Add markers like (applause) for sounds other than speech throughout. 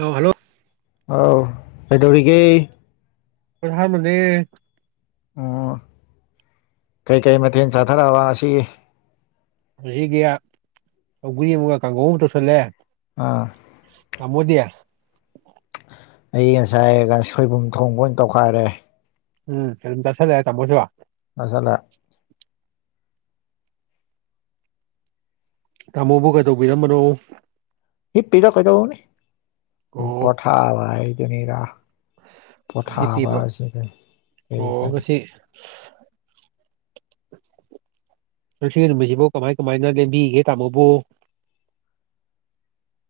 ꯑꯥꯎ ꯍꯜꯂꯣ ꯑꯥꯎ ꯀꯩꯗꯧꯔꯤꯒꯦ (unintelligible) ꯑꯣ ꯀꯩꯀꯩ ꯃꯊꯦꯜ ꯆꯥꯊꯔꯛꯑꯕ ꯑꯁꯤꯒꯤ ꯉꯁꯤꯒꯤ ꯁꯧꯒ꯭ꯔꯤ ꯑꯝꯒ ꯀꯥꯡꯒꯧ ꯑꯝꯒ ꯇꯧꯁꯜꯂꯦ ꯑꯥ ꯇꯥꯃꯣꯗꯤ ꯑꯩ ꯉꯁꯥꯏ ꯒ ꯁꯣꯏꯕꯨꯝ ꯊꯣꯡꯕ ꯑꯣꯏꯅ ꯇꯧꯈꯥꯏꯔꯦ ꯎꯝ ꯌꯥꯝ ꯆꯥꯁꯜꯂꯦ ꯇꯥꯃꯣꯁꯨ ꯐꯖꯅ ꯇꯥꯃꯣꯕꯨ ꯀꯩꯗꯧꯕꯤꯔꯝꯕꯅꯣ ꯍꯤꯞ ꯄꯤꯗ ꯀꯩꯗꯧꯔꯨꯅꯤ ꯄꯣꯊꯥꯕ ꯍꯥꯢꯗꯨꯅꯤꯗ ꯍꯤꯞ ꯄꯤꯕ ꯀꯩ ꯑꯣ ꯀꯥꯏꯗꯦ ꯉꯁꯤ (unintelligible) ꯉꯁꯤ ꯅꯨꯃꯤꯠꯁꯤꯕꯨ ꯀꯃꯥꯏ ꯀꯃꯥꯏꯅ ꯂꯦꯟꯕꯤꯒꯤꯒꯦ ꯇꯥꯃꯣꯕꯨ (inaudible)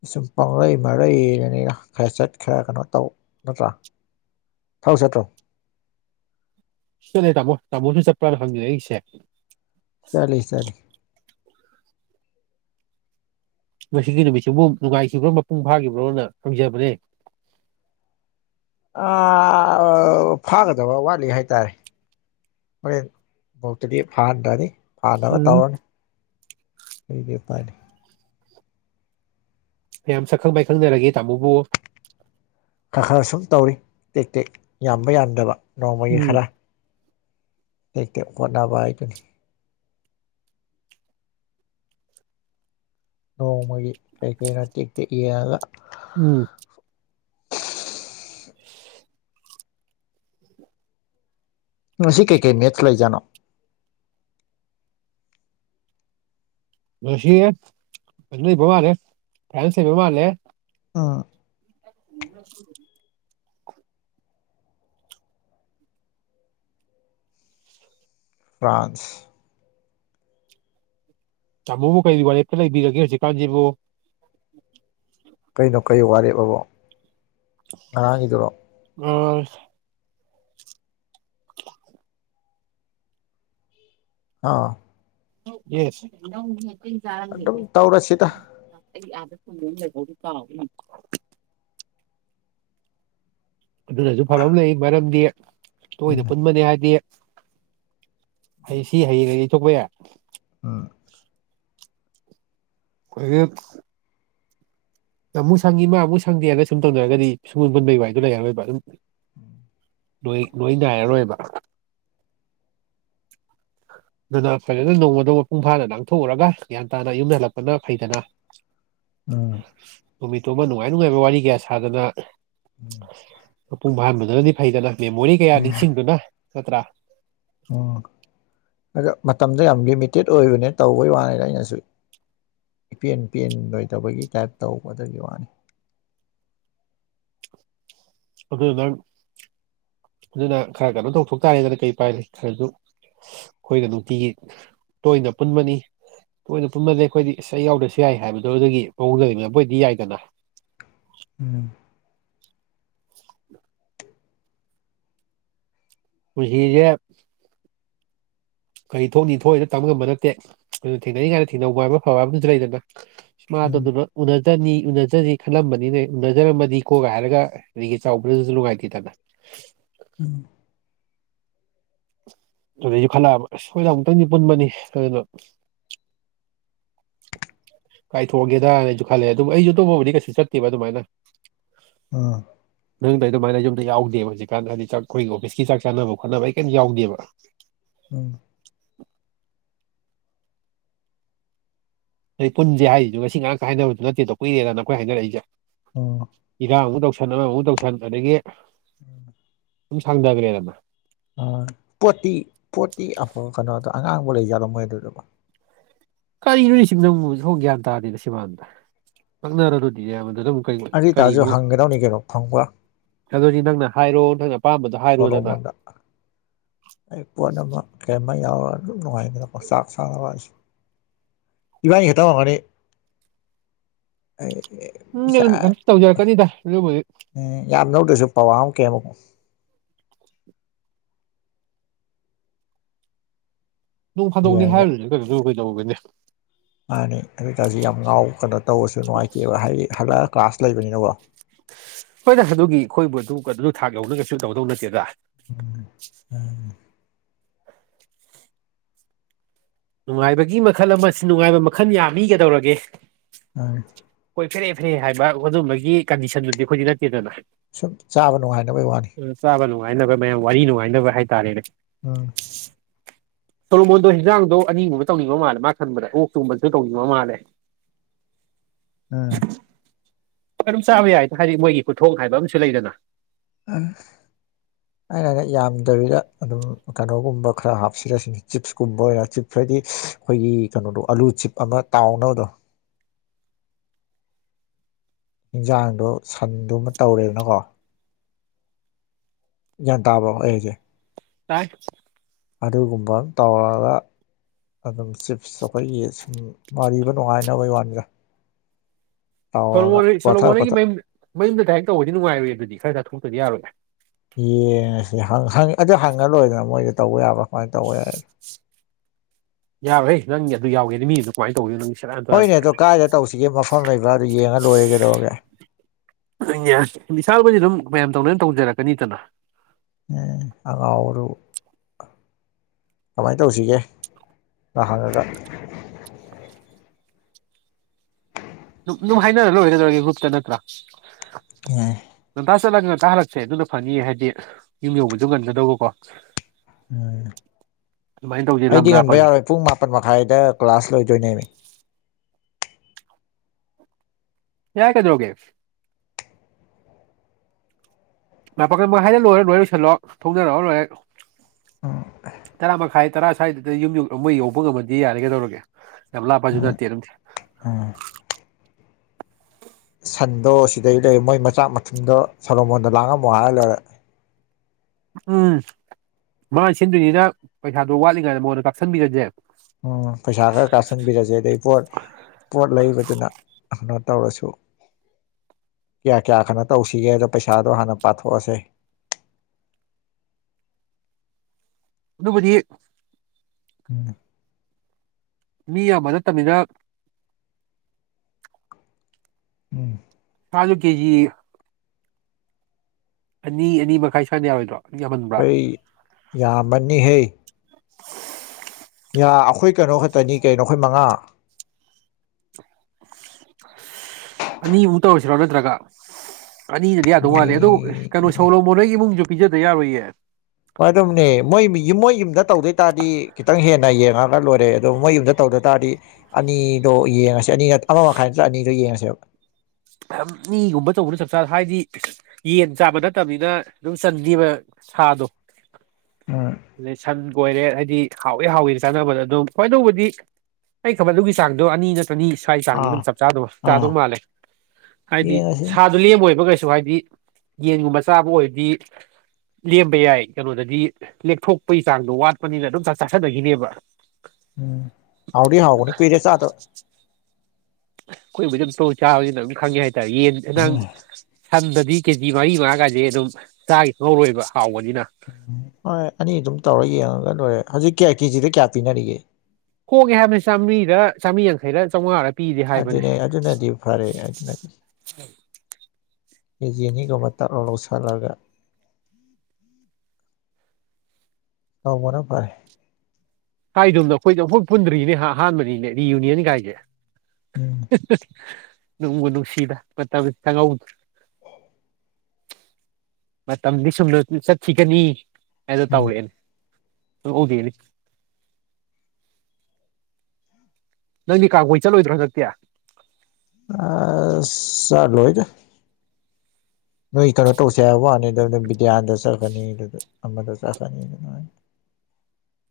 ꯑꯁꯨꯝ ꯄꯪꯂꯩ ꯃꯔꯩꯔꯤꯗꯨꯅꯤꯗ ꯈꯔꯆꯠ ꯈꯔ ꯀꯩꯅꯣ ꯇꯧ ꯅꯠꯇ꯭ꯔꯥ ꯊꯧ ꯆꯠꯇ꯭ꯔꯣ ꯆꯠꯂꯦ ꯇꯥꯃꯣ ꯇꯥꯃꯣꯁꯨ ꯆꯠꯄ꯭ꯔꯥꯅ ꯍꯪꯉꯤꯅꯦ ꯑꯩꯁꯦ ꯆꯠꯂꯤ ꯆꯠꯂꯤ ꯉꯁꯤꯒꯤ ꯅꯨꯃꯤꯠꯁꯤꯕꯨ ꯅꯨꯡꯉꯥꯏꯈꯤꯕ꯭ꯔꯥ ꯃꯄꯨꯡ ꯐꯥꯈꯤꯕ꯭ꯔꯣꯅ ꯍꯪꯖꯕꯅꯦ (inaudible) ꯑꯥ ꯐꯥꯒꯗꯕ ꯋꯥꯠꯂꯤ ꯍꯥꯏꯇꯥꯔꯦ ꯍꯣꯔꯦꯟ ꯄꯣꯇꯗꯤ ꯐꯥꯟꯗꯅꯤ ꯐꯥꯅꯕ ꯎꯝ ꯇꯧꯔꯅꯤ ꯀꯩꯗꯤ ꯎꯄꯥꯏꯂꯩ ꯀꯌꯥꯝ ꯁꯛꯈꯪ ꯃꯥꯢꯈꯪꯅꯔꯒꯦ ꯇꯥꯃꯣꯕꯨ ꯈꯔ ꯈꯔ ꯁꯨꯝ ꯇꯧꯔꯤ ꯇꯦꯛ ꯇꯦꯛ ꯌꯥꯝꯕ ꯌꯥꯝꯗꯕ ꯅꯣꯡꯃꯒꯤ ꯎꯝ ꯈꯔ ꯇꯦꯛꯇꯦꯛ ꯍꯣꯠꯅꯕ ꯍꯥꯏꯗꯨꯅꯤ ꯅꯣꯡꯃꯒꯤ ꯀꯩ ꯀꯩꯅꯦ ꯇꯦꯛꯇꯦꯛ ꯌꯦꯡꯉꯒ ꯎꯝ ꯉꯁꯤ ꯀꯩꯀꯩ ꯃꯦ꯭ꯠꯆ ꯂꯩꯖꯥꯅꯣ ꯉꯁꯤ (unintelligible) ꯐ꯭ꯔꯥꯁ ꯂꯩꯕ ꯃꯥꯜꯂꯦ ꯑꯥ (unintelligible) ꯐ꯭ꯔꯥꯟꯁ ꯇꯥꯃꯣꯕꯨ ꯀꯩ ꯋꯥꯔꯦꯞꯇ ꯂꯩꯕꯤꯔꯒꯦ ꯍꯧꯖꯤꯛꯀꯥꯟꯖꯤꯕꯨ ꯀꯩꯅꯣ ꯀꯩ ꯋꯥꯔꯦꯞ ꯑꯕꯣ ꯉꯔꯥꯡꯒꯤꯗꯨꯔꯣ ꯑꯪ ꯑꯥꯎ ꯑꯗꯨꯝ ꯇꯧꯔꯁꯤꯗ (unintelligible) (unintelligible) ꯑꯗꯨꯅꯖꯨ ꯐꯕ ꯑꯃ ꯂꯩ ꯃꯔꯝꯗꯤ ꯇꯣꯏꯅ ꯎꯝ ꯄꯨꯟꯕꯅꯦ ꯍꯥꯏꯗꯤ ꯑꯩ ꯁꯤ ꯍꯌꯦꯡ ꯌꯩꯊꯣꯛꯄ ꯌꯥꯏ ꯎꯝ (unintelligible) ꯑꯃꯨꯛ ꯁꯪꯉꯤ ꯃꯥ ꯑꯃꯨꯛ ꯁꯪꯗꯦꯅ ꯁꯨꯝ ꯇꯧꯅꯔꯒꯗꯤ ꯁꯨꯡꯄꯨꯟ ꯄꯨꯟꯕꯩ ꯋꯥꯔꯤꯗꯣ ꯂꯩꯔꯔꯣꯏꯕ ꯑꯗꯨꯝ (inaudible) ꯂꯣꯏ ꯂꯣꯏꯅꯥꯏꯔꯔꯣꯏꯕ ꯑꯗꯨꯅ ꯐꯖꯅ ꯅꯣꯡꯃꯗꯣ ꯃꯄꯨꯡ ꯐꯥꯅ ꯂꯥꯡꯊꯣꯛꯎꯔꯒ ꯒ꯭ꯌꯥꯟ ꯇꯥꯅ ꯌꯨꯝꯗ ꯍꯜꯂꯛꯄꯅ ꯐꯩꯗꯅ ꯎꯝ ꯅꯣꯃꯤꯠ ꯇꯣꯃ ꯅꯨꯡꯉꯥꯏ ꯅꯨꯡꯉꯥꯏꯕ ꯋꯥꯔꯤ ꯀꯌꯥ ꯁꯥꯗꯅ ꯎꯝ ꯃꯄꯨꯡ ꯐꯥꯍꯟꯕꯗꯨꯅꯗꯤ ꯐꯩꯗꯅ ꯃꯦꯃꯣꯔꯤ ꯀꯌꯥ ꯅꯤꯡꯁꯤꯡꯗꯨꯅ ꯅꯠꯇ꯭ꯔꯥ ꯃꯣꯡ ꯑꯗꯣ ꯃꯇꯝꯗꯣ ꯌꯥꯝ ꯂꯤꯃꯤꯇꯦꯠ ꯑꯣꯏꯕꯅꯦ ꯇꯧꯕꯩ ꯋꯥꯅꯤꯗ ꯑꯩꯅꯖꯨ ꯏꯄꯦꯟ (unintelligible) ꯇꯥꯏꯞ ꯇꯧꯕ ꯑꯗꯨꯒꯤ ꯋꯥꯅꯤ ꯑꯗꯨ ꯅꯪ ꯑꯗꯨꯅ ꯈꯔ ꯒꯗꯣ ꯇꯧꯊꯣꯛ ꯇꯥꯔꯦꯗꯅ ꯀꯩ ꯄꯥꯏ ꯂꯩ ꯈꯔꯁꯨ ꯑꯩꯈꯣꯏꯅ ꯅꯨꯡꯇꯤꯒꯤ ꯇꯣꯏꯅ ꯄꯨꯟꯕꯅꯤ ꯇꯣꯏꯅ ꯄꯨꯨꯝꯃꯗꯦ ꯑꯩꯈꯣꯏꯗꯤ ꯏꯁꯩ ꯌꯥꯎꯗ꯭ꯔꯁꯨ ꯌꯥꯏ ꯍꯥꯏꯕꯗꯨ ꯑꯗꯨꯗꯒꯤ ꯃꯋꯣꯡ ꯂꯤꯕꯗꯣ ꯃꯣꯏꯗꯤ ꯌꯥꯏꯗꯅ ꯎꯝ ꯄꯨꯟꯁꯤꯖꯦ ꯀꯔꯤ ꯊꯣꯛꯅꯤ ꯊꯣꯛꯏꯅ ꯇꯝ ꯉꯝꯕ ꯅꯠꯇꯦ ꯑꯗꯨꯅ ꯊꯦꯡꯅꯔꯤ ꯀꯥꯏꯅ ꯊꯦꯡꯅꯕ ꯍꯥꯏꯕ ꯐꯕ ꯍꯥꯏꯕꯗꯨꯁꯨ ꯂꯩꯗꯅ ꯁꯃ ꯎꯝ ꯑꯗꯨꯗꯨꯅ ꯎꯅꯗꯅꯤ ꯎꯅꯖꯅꯤ ꯈꯜꯂꯝꯕꯅꯤꯅꯦ ꯎꯅꯖꯔꯝꯃꯗꯤ ꯀꯣꯒ ꯍꯥꯏꯔꯒ ꯑꯩꯒꯤ ꯆꯥꯎꯕꯗꯁꯨ (unintelligible) ꯎꯝ ꯑꯗꯨꯗꯩ ꯈꯠꯅꯕ ꯑꯁ ꯑꯩꯈꯣꯏꯁꯦ ꯑꯃꯨꯛꯇꯪꯁꯨ ꯄꯨꯟꯕꯅꯤ ꯑꯗꯨꯅꯣ ꯀꯥꯏꯊꯣꯛꯑꯒꯦꯗꯅ ꯑꯩꯁꯨ ꯈꯜꯂꯦ ꯑꯗꯨꯕꯨ ꯑꯩꯁꯨ ꯑꯇꯣꯞꯄꯕꯨꯗꯤ ꯀꯩꯁꯨ ꯆꯠꯇꯦꯕ ꯑꯗꯨꯃꯥꯏꯅ ꯑ ꯅꯪꯗ ꯑꯩ ꯑꯗꯨꯃꯥꯏꯅ ꯌꯨꯝꯗ ꯌꯥꯎꯗꯦꯕ ꯍꯧꯖꯤꯛꯀꯥꯟꯗ ꯍꯥꯏꯗꯤ ꯆꯥꯛ ꯑꯩꯈꯣꯏꯒꯤ ꯑꯣꯐꯤꯁꯀꯤ ꯆꯥꯛ ꯆꯥꯅꯕ ꯈꯣꯠꯅꯕ ꯑꯩ ꯀꯔꯤꯝꯇ ꯌꯥꯎꯗꯦꯕ ꯎꯝ (inaudible) ꯑꯩ ꯄꯨꯟꯁꯦ ꯍꯥꯏꯔꯤꯗꯨꯣ ꯉꯁꯤ ꯉꯥꯏꯥꯛꯇ ꯍꯥꯏꯅꯕꯗꯨ ꯅꯠꯇꯦꯗꯣ ꯀꯨꯏꯔꯦꯅ ꯅ ꯑꯩꯈꯣꯏ ꯍꯥꯏꯅꯔꯛꯏꯁꯦ ꯑꯝ ꯏꯔꯥꯡ ꯑꯃꯨꯛ ꯇꯧꯁꯟ ꯑꯃꯃꯨꯛ ꯇꯧꯁꯟ ꯑꯗꯒꯤ ꯎꯝ ꯁꯨꯝ ꯁꯥꯡꯊꯈ꯭ꯔꯦꯗꯅ ꯄꯣꯠꯇꯤ ꯄꯣꯠꯇꯤ ꯑꯐꯕ ꯀꯩꯅꯣꯗꯣ ꯑꯉꯥꯡꯕ ꯂꯩꯖꯠꯂꯣ ꯃꯣꯏ ꯑꯗꯨꯗꯨꯕꯣ ꯀꯔꯤꯅꯣ ꯁꯤ ꯅꯪꯕꯨ ꯁꯣꯡ ꯒ꯭ꯌꯥꯟ ꯇꯥꯗ꯭ꯔꯤꯕꯁꯤꯕꯣ (unintelligible) ꯑꯔꯤꯇꯥꯁꯨ ꯀꯔꯤꯅꯣ ꯍꯪꯒꯗꯧꯅꯤ ꯀꯩꯅꯣ ꯐꯪꯕ꯭ꯔꯥ ꯑꯗꯨꯗꯤ ꯅꯪꯅ ꯍꯥꯏꯔꯣ ꯅꯪꯅ ꯑꯄꯥꯝꯕꯗꯣ ꯍꯥꯏꯔꯣꯗꯅ ꯁꯣꯂꯣꯕꯗ ꯑꯩ ꯄꯣꯠ ꯑꯃ ꯀꯌꯥꯃ ꯌꯥꯎꯔꯒ ꯅꯨꯡꯉꯥꯏꯗꯅ ꯄꯪꯁꯥꯟ ꯁꯥꯅ ꯕꯁꯦ ꯏꯕꯅꯤ ꯈꯛꯇꯥ ꯑꯣꯏꯒꯅꯤ ꯎꯝ ꯑꯗꯨꯝ ꯇꯧꯖꯔꯛꯀꯅꯤꯗ ꯑꯗꯨꯕꯨ ꯎꯝ ꯌꯥꯔꯅꯣ ꯁ ꯄꯋꯥ ꯀꯦꯃꯣ ꯅꯣꯡ ꯐꯥꯗꯣꯛꯅꯤ ꯌꯦꯡꯉꯒ ꯍꯥꯏꯔꯗꯨꯁꯨ ꯀꯩꯁꯨ ꯑꯩꯈꯣꯏ ꯂꯧꯒꯅꯤ ꯃꯥꯅꯤ ꯑꯗꯨ ꯑꯣꯏꯇꯥꯔꯁꯨ ꯌꯥꯝ ꯉꯥꯎ ꯀꯩꯅꯣ ꯇꯧꯔꯁꯨ ꯅꯨꯡꯉꯥꯏꯇꯦꯕ ꯍꯥꯏ ꯍꯜꯂꯛ ꯀ꯭ꯂꯥꯁ ꯂꯩꯕꯅꯤꯅꯀꯣ ꯍꯣꯏꯗ ꯑꯗꯨꯒꯤ ꯑꯩꯈꯣꯏꯕꯨ ꯑꯗꯨ ꯑꯗꯨ ꯊꯥꯛ ꯌꯧꯅꯒꯁꯨ ꯇꯧꯗꯧ ꯅꯠꯇꯦꯗ ꯎꯝ ꯌꯥ (inaudible) ꯅꯨꯡꯉꯥꯏꯕꯒꯤ ꯃꯈꯜ ꯑꯃ ꯁꯤ ꯅꯨꯡꯉꯥꯏꯕ ꯃꯈꯜ ꯌꯥꯝꯃꯤꯒꯗꯧꯔꯒꯦ ꯍ ꯐ꯭ꯔꯤꯅꯦ ꯐ꯭ꯔꯤꯅꯦ ꯍꯥꯏꯕ ꯑꯗꯨꯝꯕꯒꯤ ꯀꯟꯗꯤꯁꯟꯗꯨꯗꯤ ꯑꯩꯈꯣꯏꯗꯤ ꯅꯠꯇꯦꯗꯅ ꯁꯨꯝ ꯆꯥꯕ ꯅꯨꯡꯉꯥꯏꯇꯕꯩ ꯋꯥꯅꯤ ꯑꯗꯨꯅ ꯆꯥꯕ ꯅꯨꯡꯉꯥꯏꯅꯕ ꯃꯌꯥꯝ ꯋꯥꯔꯤ ꯅꯨꯡꯉꯥꯏꯅꯕ ꯍꯥꯏꯇꯥꯔꯦꯅꯦ ꯑꯥ (inaudible) ꯇꯣꯂꯃꯨꯗꯣ ꯍꯤꯟꯖꯥꯡꯗꯣ ꯑꯅꯤꯒꯨꯝꯕ ꯇꯧꯅꯤꯡꯕ ꯃꯥꯜꯂꯦ ꯃꯥꯅ ꯈꯟꯕꯗ ꯑꯣꯛ ꯊꯣꯡꯕꯁꯨ ꯇꯧꯅꯤꯡꯕ ꯃꯥꯜꯂꯦ (inaudible) ꯎꯝ ꯑꯗꯨꯝ ꯆꯥꯕ ꯌꯥꯏꯗ ꯍꯥꯏꯗꯤ ꯃꯣꯏꯒꯤ ꯈꯨꯊꯣꯡ ꯍꯥꯏꯕ ꯑꯃꯁꯨ ꯂꯩꯗꯅ ꯑ ꯑꯩꯅꯒ ꯌꯥꯝꯗꯕꯤꯗ ꯑꯗꯨꯝ ꯀꯩꯅꯣꯒꯨꯝꯕ ꯈꯔ ꯍꯥꯞꯁꯤꯔ ꯆꯤꯞꯁꯀꯨꯝꯕ ꯑꯣꯏꯅ ꯆꯤꯞ ꯍꯥꯏꯗꯤ ꯑꯩꯈꯣꯏꯒꯤ ꯀꯩꯅꯣꯗꯣ ꯑꯂꯨ ꯆꯤꯞ ꯑꯃ ꯇꯥꯎꯅꯕꯗꯣ (inaudible) ꯍꯤꯟꯖꯥꯡꯗꯣ ꯁꯟꯗꯨꯃ ꯇꯧꯔꯦꯗꯅꯀꯣ ꯒꯌ꯭ꯥꯟ ꯇꯥꯕ꯭ꯔꯣ ꯑꯩꯍꯥꯏꯖꯦ ꯇꯥꯏ ꯑꯗꯨꯒꯨꯝꯕ ꯇꯧꯔꯒ ꯑꯗꯨꯝ ꯆꯤꯞꯁ ꯑꯩꯈꯣꯏꯒꯤ ꯁꯨꯝ ꯃꯥꯔꯤꯕ ꯅꯨꯡꯉꯥꯏꯅꯕ ꯋꯥꯅꯤꯗꯥ ꯁꯣꯂꯣꯃꯣ ꯁꯣꯂꯣꯃꯣꯅꯤꯒꯤ ꯃꯌꯨꯝ ꯃꯌꯨꯝꯗ ꯗꯥꯏꯔꯦꯛ ꯇꯧꯕꯗꯤ ꯅꯨꯡꯉꯥꯏꯔꯣꯏꯌꯦ ꯑꯗꯨꯗꯤ ꯈꯔ ꯆꯥꯊꯣꯛꯇꯗ꯭ꯔꯤ ꯌꯥꯔꯣꯏ ꯚꯥꯏ ꯌꯦꯡꯉꯁꯤ ꯍꯪ ꯍꯪ ꯑꯗꯨ ꯍꯪꯉꯂꯣꯏꯔꯦꯗꯅ ꯃꯣꯏꯗ ꯇꯧꯕ ꯌꯥꯕ꯭ꯔꯥ ꯀꯃꯥꯏꯅ ꯇꯧꯕ ꯌꯥꯏ ꯌꯥꯔꯣꯏꯍꯦ ꯅꯪꯒꯤ ꯑꯗꯨ ꯌꯥꯎꯒꯦꯗꯤ ꯃꯤ ꯌꯨꯝꯗ ꯀꯃꯥꯏꯅ ꯇꯧꯗꯨꯏꯅꯣ ꯅꯪ ꯁꯦꯔꯥꯟ ꯇꯨꯔꯥꯟ ꯍꯣꯏꯅꯦ ꯑꯗꯣ ꯀꯗꯥꯥꯏꯗ ꯇꯧꯁꯤꯒꯦ ꯃꯐꯝ ꯂꯩꯕ꯭ꯔꯥ ꯑꯗꯨ ꯌꯦꯡꯉ ꯂꯣꯏꯔꯦ ꯀꯩꯗꯧꯔꯒꯦ ꯑꯗꯨꯅꯦ ꯑꯁ ꯕꯤꯁꯥꯜꯕꯨꯗꯤ ꯑꯗꯨꯝ ꯃꯌꯥꯝ ꯇꯧꯅꯩ ꯇꯧꯖꯔꯛꯀꯅꯤꯗꯅ ꯑꯦ ꯑꯉꯥꯎꯕꯗꯨꯕꯨ ꯀꯃꯥꯏ ꯇꯧꯁꯤꯒꯦ ꯑ ꯍꯪꯉꯒ ꯑꯗꯨꯝ ꯍꯥꯏꯅꯔ ꯂꯣꯏꯔꯦ ꯀꯩꯗꯧꯔꯒꯦ ꯒ꯭ꯔꯨꯞꯇ ꯅꯠꯇ꯭ꯔꯥ ꯌꯥꯏꯑꯦ ꯑꯥ ꯆꯠꯂꯒ ꯉꯟꯇꯥ ꯍꯜꯂꯛꯁꯦ ꯑꯗꯨꯅ ꯐꯅꯤꯌꯦ ꯍꯥꯏꯗꯤ ꯌꯨꯝ ꯌꯧꯕꯁꯨ ꯉꯟꯒꯗꯧꯕꯀꯣ ꯎꯝ ꯑꯗꯨꯃꯥꯏꯅ ꯇꯧꯁꯦ ꯂꯝ ꯑꯩꯗꯤ ꯉꯟꯕ ꯂꯥꯞꯄꯁꯨ ꯌꯥꯔꯣꯏ ꯄꯨꯡ ꯃꯥꯄꯜ ꯃꯈꯥꯏꯗ ꯀ꯭ꯂꯥꯁ ꯂꯣꯏꯗꯣꯏꯅꯦꯃꯤ ꯌꯥꯏ ꯀꯩꯗꯧꯔꯒꯦ ꯃꯥꯄꯟ ꯃꯈꯥꯏꯗ ꯂꯣꯏꯔ ꯂꯣꯏ ꯂꯣꯏꯁꯤꯜꯂꯣ ꯊꯣꯡꯅꯔꯛꯑꯣ ꯂꯣꯏꯔꯦ ꯎꯝ ꯇꯔꯥꯃꯈꯥꯏ ꯇꯔꯥ ꯁ꯭ꯋꯥꯏꯗꯨꯗ ꯌꯨꯝ ꯌ ꯃꯣꯏ ꯌꯧꯕ ꯉꯝꯃꯗꯤ ꯌꯥꯔꯦ ꯀꯩꯗꯧꯔꯒꯦ ꯌꯥꯝ ꯂꯥꯞꯄꯁꯨ ꯅꯠꯇꯦ ꯑꯗꯨꯝ ꯎꯝ ꯁꯟꯗꯣ ꯁꯤꯗꯩ ꯂꯩ ꯃꯣꯏ ꯃꯆꯥꯛ ꯃꯊꯨꯝꯗꯣ ꯁꯣꯂꯣꯃꯣꯟꯗ ꯂꯥꯡꯉꯝꯃꯣ ꯍꯥꯏꯔ ꯂꯣꯏꯔꯦ ꯎꯝ ꯃꯥꯅ ꯁꯤꯟꯗꯣꯏꯅꯤꯅ ꯄꯩꯁꯥꯗꯣ ꯋꯥꯠꯂꯤꯉꯩꯏꯗ ꯃꯉꯣꯟꯗ ꯀꯥꯞꯁꯤꯟꯕꯤꯔꯁꯦ ꯎꯝ ꯄꯩꯁꯥ ꯈꯔ ꯀꯥꯥꯞꯁꯟꯕꯤꯔꯁꯦ ꯑꯗꯩ ꯄꯣꯠ ꯄꯣꯠ ꯂꯩꯕꯗꯨꯅ ꯀꯩꯅꯣ ꯇꯧꯔꯁꯨ ꯀꯌꯥ ꯀꯌꯥ ꯀꯩꯅꯣ ꯇꯧꯁꯤꯒꯦꯗꯣ ꯄꯩꯁꯥꯗꯣ ꯍꯥꯟꯅ ꯄꯥꯊꯣꯛꯑꯁꯦ (inaudible) ꯑꯗꯨꯕꯨꯗꯤ ꯎꯝ ꯃꯤ ꯌꯥꯝꯕ ꯅꯠꯇꯕꯅꯤꯅ ꯎꯝ ꯁꯥꯗꯨ ꯀꯦꯖꯤ ꯑꯅꯤ ꯑꯅꯤ ꯃꯈꯥꯏ ꯁ꯭ꯋꯥꯏꯅ ꯌꯥꯎꯔꯣꯏꯗ꯭ꯔꯣ ꯍꯩ ꯌꯥꯝꯃꯅꯤ ꯍꯦ ꯌꯥ ꯑꯩꯈꯣꯏ ꯀꯩꯅꯣ ꯈꯛꯇꯅꯤ ꯀꯩꯅꯣ ꯑꯩꯈꯣꯏ ꯃꯉꯥ ꯑꯅꯤꯃꯨꯛ ꯇꯧꯔꯁꯤꯔꯣ ꯑꯗꯨ ꯅꯠꯇ꯭ꯔꯒ ꯑꯅꯤꯅꯗꯤ ꯌꯥꯗꯧ ꯃꯥꯜꯂꯦ ꯑꯗꯣ ꯑꯅꯤ ꯀꯩꯅꯣ ꯁꯣꯂꯣꯃꯣꯟ ꯍꯣꯏ ꯏꯃꯨꯡꯖꯨ ꯄꯤꯖꯗ ꯌꯥꯔꯣꯏꯌꯦ ꯍꯣꯏ ꯑꯗꯨꯝꯅꯦ ꯃꯣꯏ ꯃꯣꯏ ꯌꯨꯝꯗ ꯇꯧꯗꯣꯏ ꯇꯥꯔꯗꯤ ꯈꯤꯇꯪ ꯍꯦꯟꯅ ꯌꯦꯡꯉꯒ ꯂꯣꯏꯔꯦ ꯑꯗꯣ ꯃꯣꯏ ꯌꯨꯝꯗ ꯇꯧ ꯑꯗꯨꯇꯥꯔꯗꯤ ꯑꯅꯤꯗꯣ ꯌꯦꯡꯉꯁꯦ ꯑꯅꯤ ꯑꯃꯥ ꯃꯈꯥꯏ ꯅꯠꯇ꯭ꯔꯒ ꯑꯅꯤꯗꯣ ꯌꯦꯡꯉꯁꯦꯕ ꯑꯥꯝ ꯃꯤꯒꯨꯝꯕ ꯇꯧꯕꯅ ꯆꯞ ꯆꯥ ꯍꯥꯏꯗꯤ ꯌꯦꯟ ꯆꯥꯕ ꯅꯠꯇꯕꯅꯤꯅ ꯑꯗꯨꯝ ꯆꯟꯅꯦꯕ ꯁꯥꯗꯣ ꯎꯝ ꯑꯗꯩ ꯁꯟ ꯀꯣꯏꯔꯦ ꯍꯥꯏꯗꯤ ꯍꯥꯎꯏꯤ ꯍꯥꯎꯏꯤ ꯆꯥꯟꯅꯕꯗ ꯑꯗꯨꯝ ꯍꯣꯏ ꯑꯗꯨꯕꯗꯤ ꯑꯩ ꯑꯗꯨꯒꯤ ꯆꯥꯛꯗꯣ ꯑꯅꯤ ꯅꯇ ꯆꯅꯤ ꯁ꯭ꯋꯥꯏ ꯆꯥꯡꯅꯤ ꯑꯗꯨꯝ ꯑꯥ ꯆꯞ ꯆꯥꯗ ꯆꯥꯗꯧ ꯑꯥ ꯃꯥꯜꯂꯦ ꯍꯥꯏꯗꯤ ꯌꯦꯡꯉꯁꯤ ꯁꯥꯗꯣ ꯂꯦꯝꯃꯣꯏꯕ ꯀꯩꯁꯨ ꯁ ꯍꯥꯏꯗꯤ ꯌꯦꯟꯒꯨꯝꯕ ꯆꯥꯕ ꯑꯣꯏꯔꯗꯤ ꯂꯦꯝꯕ ꯌꯥꯏ ꯀꯩꯅꯣꯗꯗꯤ ꯂꯦꯛꯊꯣꯛꯄꯒꯤ ꯆꯥꯡꯗꯣ ꯋꯥꯠꯄꯅꯤꯅ ꯑꯗꯨꯝ ꯆꯥꯛ ꯆꯥꯁꯤꯟꯕꯩꯅꯦꯕ ꯎꯝ ꯍꯥꯎꯗꯤ ꯍꯥꯎꯒꯅꯤ ꯀꯨꯏꯔꯦ ꯆꯥꯗꯕ ꯑꯩꯈꯣꯏꯕꯨ ꯑꯗꯨꯝ ꯇꯧ ꯆꯥꯕꯁꯤꯅ ꯑꯗꯨꯝ ꯈꯪꯉꯦ ꯍꯥꯏꯇꯥꯔꯦ ꯌꯦꯟ ꯅꯪ ꯎꯝ ꯁꯟꯗꯗꯤ ꯀꯦꯖꯤ ꯃꯔꯤ ꯃꯉꯥ ꯀꯥꯏꯁꯦ ꯑꯗꯨꯝ ꯆꯥꯒꯤꯁꯨ ꯈꯪꯍꯧꯔꯣꯏ ꯍꯥꯎꯕꯅꯤ ꯎꯝ ꯍꯣꯏ ꯑꯅꯤ ꯑꯗꯨꯝ ꯇꯧꯔ ꯌꯦꯡꯉꯒ ꯂꯣꯏꯔꯦ ꯍꯧꯖꯤꯛ ꯀꯌꯥ ꯀꯦꯖꯤꯗ ꯀꯌꯥ ꯄꯤꯅꯔꯤꯒꯦ ꯍꯣꯡꯉꯦ ꯍꯥꯏꯕꯅꯤ ꯆꯥꯝꯃ꯭ꯔꯤꯔ ꯆꯥꯝꯔꯤ ꯌꯥꯡꯈꯩꯔ ꯆꯥꯝꯃꯉꯥ ꯔꯥ ꯑꯗꯨꯅꯦ ꯑꯗꯨꯅꯗꯤ ꯐꯔꯦ ꯑꯗꯨꯅꯗꯤ ꯀꯦꯖꯤ ꯑꯅꯤꯒꯨꯝꯕ ꯇꯛ ꯂꯥꯎꯅ ꯂꯧꯁꯤꯜꯂꯒ ꯍꯥꯎꯕꯅ ꯐꯔꯦ ꯀꯥꯏꯗꯣꯝꯗ ꯑꯩꯈꯣꯏꯗꯣꯨꯈꯣꯏ ꯄꯨꯟꯗ꯭ꯔꯤꯅꯦ ꯍꯥ ꯑꯍꯥꯟꯕꯅꯤꯅꯦ ꯔꯤꯌꯨꯅꯤꯌꯟ ꯀꯥꯏꯁꯦ ꯎꯝ ꯍꯦꯍꯦ ꯅꯨꯡꯕꯨ ꯅꯨꯡꯁꯤꯗ ꯃꯇꯝꯁꯦ ꯈꯪꯍꯧꯗꯦ ꯃꯇꯝꯗꯤ ꯁꯨꯝ ꯆꯠꯈꯤꯒꯅꯤ ꯑꯗꯣ ꯎꯝ ꯇꯧꯔꯦꯅꯦ ꯅꯪꯗꯤ ꯀꯥꯡ ꯀꯣꯏ ꯆꯠꯂꯣꯏꯗ꯭ꯔꯣ ꯍꯟꯗꯛꯇꯤ ꯑꯁ ꯆꯠꯂꯣꯏꯗ ꯅꯣꯏ ꯀꯩꯅꯣ ꯇꯧꯁꯦ ꯍꯥꯏꯕ ꯋꯥꯅꯤ ꯕꯤꯗꯤꯌꯥꯟꯗ ꯆꯠꯈꯔꯅꯤ ꯑꯃꯗꯣ ꯆꯠꯈꯅꯤ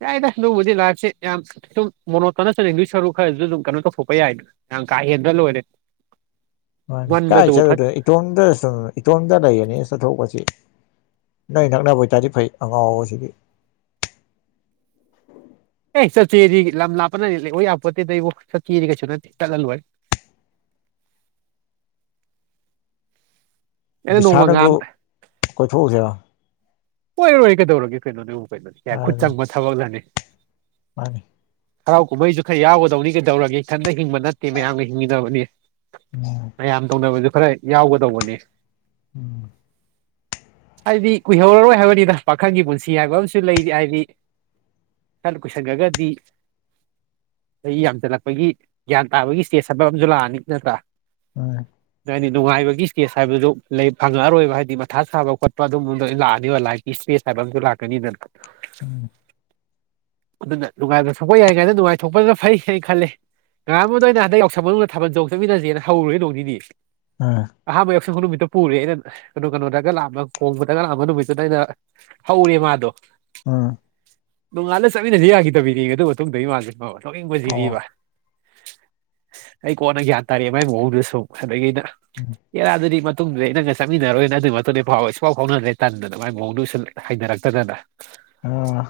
ꯌꯥꯏꯗ ꯑꯗꯨꯕꯨꯗꯤ ꯂꯥꯐꯁꯦ ꯌꯥꯝ ꯁꯨꯝ ꯃꯣꯅꯣ ꯇꯅ ꯆꯠꯂꯗꯨꯏ ꯁꯔꯨꯛ ꯈꯔꯁꯨ ꯑꯗꯨꯝ ꯀꯩꯅꯣ ꯇꯧꯊꯣꯛꯄ ꯌꯥꯏꯗꯅ ꯅꯪ ꯀꯥ ꯍꯦꯟꯗ꯭ꯔ ꯂꯣꯏꯔꯦ ꯃꯥꯟꯅꯦ ꯀꯥꯏ ꯉꯟꯕꯗꯕꯨ ꯐꯠ ꯆꯠꯂꯨꯗꯣ ꯏꯇꯣꯝꯗ ꯁꯨ ꯏꯇꯣꯝꯇ ꯂꯩꯒꯅꯤ ꯆꯠꯊꯣꯛꯄꯁꯤ ꯅꯪ ꯅꯛ ꯅꯅꯕ ꯑꯣꯏꯇꯥꯔꯗꯤ ꯐꯩ ꯑꯉꯥꯎꯕꯁꯤꯗꯤ (inaudible) ꯆ ꯆꯦꯗꯤ ꯂꯝ ꯂꯥꯞꯄꯅ ꯂꯩ ꯑꯣ ꯌꯥꯝꯄꯣꯠꯇꯦꯗꯕ ꯆ ꯆꯠꯀꯦꯗꯤ ꯀꯩꯁꯨ ꯅꯠꯇ ꯆꯠꯂꯂꯣꯏꯔꯦ (inaudible) ꯅꯣꯡꯃ ꯕꯤꯁꯥꯅ ꯍꯣꯏꯕꯨ ꯉꯥꯝ ꯀꯣꯏꯊꯣꯛꯎꯁꯤꯔ ꯀꯣꯏ ꯂꯣꯏꯔꯦ ꯀꯩꯗꯧꯔꯒꯦ ꯀꯩꯅꯣꯅꯦꯕꯨ ꯀꯩꯅꯣꯅꯦ ꯀꯌꯥ ꯈꯨꯠ ꯍꯥꯏꯔꯗꯤ ꯆꯪꯕ ꯊꯕꯛꯂꯅꯦ ꯃꯥꯅꯤ ꯍꯔꯥꯎ ꯀꯨꯝꯍꯩꯁꯨ ꯈꯔ ꯌꯥꯎꯒꯗꯧꯅꯤ ꯀꯩꯗꯧꯔꯒꯦ ꯈꯟꯇ ꯍꯤꯡꯕ ꯅꯠꯇꯦ ꯃꯌꯥꯝꯒ ꯍꯤꯡꯃꯤꯟꯅꯕꯅꯤ ꯎꯝ ꯃꯌꯥꯝ ꯇꯧꯅꯕꯁꯨ ꯈꯔ ꯌꯥꯎꯒꯗꯧꯕꯅꯤ ꯎꯝ ꯍꯥꯏꯗꯤ ꯀꯨꯏꯍꯧꯔꯔꯣꯏ ꯍꯥꯏꯕꯅꯤꯗ ꯄꯥꯈꯪꯒꯤ ꯄꯨꯟꯁꯤ ꯍꯥꯏꯕ ꯑꯃꯁꯨ ꯂꯩꯔꯤ ꯍꯥꯏꯗꯤ ꯆꯜ ꯀꯨꯏꯁꯤꯟꯒꯗꯤ ꯆꯥꯍꯤ ꯌꯥꯝꯁꯤꯜꯂꯛꯄꯒꯤ ꯒ꯭ꯌꯥꯟ ꯇꯥꯕꯒꯤ ꯏꯁꯇꯦꯖ ꯊꯕꯛ ꯑꯃꯁꯨ ꯂꯥꯛꯑꯅꯤ ꯅꯠꯇ꯭ꯔꯥ ꯎꯝ ꯍꯥꯏꯗꯤ ꯅꯨꯡꯉꯥꯏꯕꯒꯤ ꯏꯁꯀꯦꯁ ꯍꯥꯏꯕꯗꯨ ꯂꯩ ꯐꯪꯉꯛꯑꯔꯣꯏꯕ ꯍꯥꯏꯗꯤ ꯃꯊꯥ ꯁꯥꯕ ꯈꯣꯠꯄ ꯑꯗꯨꯝꯕꯕꯗ ꯂꯥꯛ ꯑꯅꯤ ꯂꯥꯏꯞ ꯏꯁꯄꯦꯁ ꯍꯥꯏꯕ ꯑꯇ ꯂꯥꯛꯀꯅꯤꯗꯅ ꯎꯝ ꯑꯗꯨꯅ ꯅꯨꯡꯉꯥꯏꯕ ꯊꯣꯛꯄ ꯌꯥꯏ ꯀꯥꯏꯅ ꯅꯨꯡꯉꯥꯏꯊꯣꯛꯄꯅ ꯐꯩ ꯍꯥꯏꯅ ꯈꯜꯂꯤ ꯉꯉꯔꯥꯡꯥꯟꯕꯗ ꯑ ꯑꯣꯏꯅ ꯍꯟꯗꯛ ꯌꯥꯎꯁꯪ ꯃꯅꯨꯡꯗ ꯊꯥꯕꯜ ꯆꯣꯡ ꯆꯠꯃꯤꯟꯅꯁꯦꯅ ꯍꯧꯔꯨꯔꯣꯏ ꯅꯣꯡꯅꯤꯅꯤ ꯎꯝ ꯑꯍꯥꯟꯕ ꯁ ꯅꯨꯃꯤꯠꯇ ꯄꯨꯔꯦ ꯑꯩꯅ ꯀꯩꯅꯣ ꯀꯩꯅꯣꯗꯒ ꯂꯥꯛꯑꯝꯕ ꯈꯣꯡꯕꯗꯒ ꯂꯥꯛꯑꯝꯕ ꯅꯨꯃꯤꯠꯇꯨꯗ ꯑꯩꯅ ꯍꯧꯔꯦ ꯃꯥꯗꯣ ꯎꯝ ꯅꯣꯡꯉꯥꯟꯂꯗ ꯆꯠꯃꯤꯟꯅꯁꯤ ꯌꯥꯈꯤꯗꯕꯤꯗꯤ ꯑꯗꯨ ꯃꯇꯨꯡꯗ ꯏ ꯃꯥꯁꯦ ꯅꯣꯛꯅꯤꯡꯕꯁꯤ ꯑꯣ ꯗꯕ ꯑꯩ ꯀꯣꯟꯅ ꯒ꯭ꯌꯥꯟ ꯇꯥꯔꯛꯑꯦ ꯃꯥꯏ ꯃꯑꯣꯡꯗꯨꯁꯨ ꯑꯗꯒꯤ ꯑꯩꯅ ꯎꯝ ꯑꯦ ꯃꯗꯨꯗꯤ ꯃꯇꯨꯡꯗꯗꯤ ꯅꯪꯒ ꯆꯠꯃꯤꯟꯅꯔꯣꯏꯅ ꯑꯗꯨꯒꯤ ꯃꯇꯨꯡꯗꯐꯥꯎ ꯏꯐꯥꯎ ꯐꯥꯎꯅꯗ꯭ꯔꯦ ꯇꯟꯗꯅ ꯃꯒꯤ ꯃꯑꯣꯡꯗ ꯍ ꯍꯥꯏꯅꯔꯛꯇꯗꯅ ꯑꯥ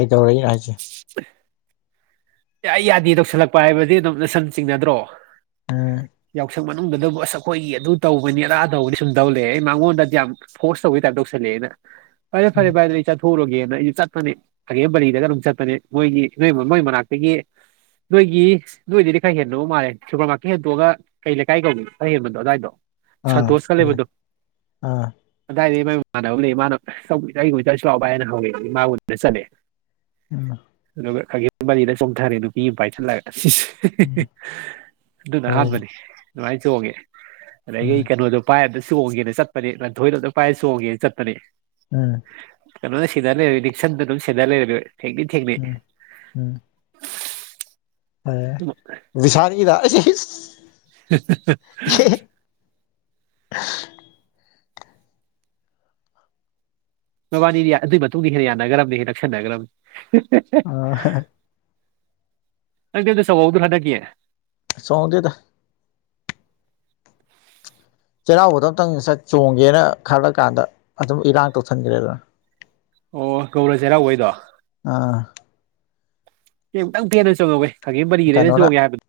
ꯀꯩꯗꯧꯔꯛꯏꯅꯣ ꯍꯥꯏꯁꯦ (inaudible) ꯌꯥꯢ ꯌꯥꯗꯦ ꯇꯧꯁꯜꯂꯛꯄ ꯍꯥꯏꯕꯗꯤ ꯑꯗꯨꯝ ꯁꯨꯟ ꯆꯤꯡꯅꯗ꯭ꯔꯣ ꯎꯝ ꯌꯥꯎꯁꯪ ꯃꯅꯨꯡꯗ ꯑꯗꯨꯕꯨ ꯑꯁ ꯑꯩꯈꯣꯏꯒꯤ ꯑꯗꯨ ꯇꯧꯕꯅꯤ ꯑꯗ ꯇꯧꯕꯅꯤ ꯁꯨꯝ ꯇꯧ ꯂꯩ ꯌꯦ ꯑꯩ ꯃꯉꯣꯟꯗꯗꯤ ꯌꯥꯝ ꯐꯣꯔꯁ ꯇꯧꯕꯒꯤ ꯇꯥꯏꯞꯇ ꯇꯧꯁꯟꯂꯛ ꯂꯛꯑꯦꯅ ꯐꯔꯦ ꯐꯔꯦ ꯎꯝ ꯚꯥꯏ ꯑꯗꯨꯗꯤ ꯑꯩ ꯆꯠꯊꯣꯛꯎꯔꯨꯔꯒꯦꯅ ꯑꯩꯁꯨ ꯆꯠꯄꯅꯦ ꯒꯥꯒꯦꯝ ꯄꯂꯤꯗꯒ ꯑꯗꯨꯝ ꯆꯠꯄꯅꯦ ꯃꯣꯏꯒꯤ ꯃꯣꯏꯒꯤ ꯃꯅꯥꯛꯇ ꯑꯗꯒꯤ ꯅꯣꯏꯒꯤ ꯅꯣꯏꯗꯗꯤ ꯈꯔ ꯍꯦꯟꯗꯧ ꯃꯥꯜꯂꯦ ꯁꯨꯄꯔ ꯃꯥꯔꯀꯦꯠ ꯍꯦꯟꯇꯣꯛꯑꯒ ꯀꯩ ꯂꯩꯀꯥꯏ ꯀꯧꯒꯦ ꯈꯔ ꯍꯦꯟꯕꯗꯣ ꯑꯗꯨꯋꯥꯏꯗꯣ ꯑꯥ ꯁꯟꯇꯣꯁꯀ ꯑꯗꯨ ꯂꯩꯕꯗꯣ ꯑꯥ ꯑꯗꯥꯢ ꯃꯥꯢ ꯃꯃꯥꯟꯅꯕ ꯂꯩ ꯃꯥꯅ ꯀꯁꯨ ꯂꯥꯛꯑꯣ ꯍꯥꯏꯅ ꯍꯧꯋꯦ ꯃꯥꯕꯨꯗꯤꯅ ꯆꯠꯂꯦ ꯎꯝ ꯑꯗꯨꯒ ꯈꯒꯦꯝꯄꯂꯤꯗ ꯆꯣꯡꯊꯔꯦ ꯅꯨꯄꯤ ꯑꯃ ꯄꯥꯏꯁꯤꯜꯂꯒ ꯢꯁ ꯢꯁ ꯎꯝ ꯍꯤꯍꯤ ꯑꯗꯨꯅ ꯐꯔꯦꯅꯦ ꯑꯥꯍꯟꯕꯅꯤ ꯑꯗꯨꯃꯥꯏꯅ ꯆꯣꯡꯉꯦ ꯑꯗꯒꯤ ꯎꯝ ꯀꯩꯅꯣꯗꯣ ꯄꯥꯏ ꯑꯝꯇ ꯆꯣꯡꯒꯦꯅ ꯆꯠꯄꯅꯤ ꯉꯟꯊꯣꯏꯗꯣ ꯑꯃꯝ ꯄꯥꯏꯔ ꯆꯣꯡꯒꯦꯅ ꯆꯠꯄꯅꯤ ꯎꯝ ꯀꯩꯅꯣ ꯁꯦꯟꯅꯔ ꯂꯩꯔꯦ ꯅꯤꯛꯁꯟꯗꯨꯅ ꯁꯦꯟꯅꯔ ꯂꯩꯔꯦ ꯊꯦꯡꯗꯤ ꯊꯦꯡꯅꯩ ꯎꯝ ꯑꯦ ꯑꯗꯨꯝ ꯕꯤꯁꯥꯜꯒꯤꯔ ꯍꯦꯍꯦ ꯑꯁꯁ ꯃꯕꯥꯅꯤꯗꯤ ꯑꯗꯨꯏ ꯃꯇꯨꯡꯗꯒꯤ ꯍꯦꯟꯅ ꯌꯥꯅꯈ꯭ꯔꯕꯅꯤ ꯍꯦꯟꯅ ꯅꯛꯁꯤꯟꯅꯈ꯭ꯔꯕꯅꯤ ꯑꯥ ꯍꯍ ꯅꯪꯗꯤ ꯑꯝꯇ ꯆꯣꯡꯍꯧꯗ꯭ꯔꯣ ꯍꯟꯗꯛꯀꯤ ꯆꯣꯡꯗꯦꯗ ꯆꯩꯔꯥꯎꯕꯗ ꯑꯝꯇꯪ ꯆꯠ ꯆꯣꯡꯒꯦꯅ ꯈꯜꯂ ꯀꯥꯟꯗ ꯑꯗꯨꯝ ꯏꯔꯥꯡ ꯇꯧꯁꯤꯟꯈ꯭ꯔꯦꯗꯅ ꯑꯣ ꯒꯧꯔꯥ ꯆꯩꯔꯥꯎꯕꯩꯗꯣ ꯑꯥ ꯑꯩ ꯑꯝꯇꯪ ꯄꯦꯟꯅ ꯆꯣꯡꯉꯧꯍꯦ ꯈꯥꯒꯦꯝꯄꯜꯂꯤꯒꯤꯗ ꯑꯩꯅ ꯀꯩꯅꯣꯅ ꯆꯣꯡꯒꯦ ꯍꯥꯏꯕꯗꯣ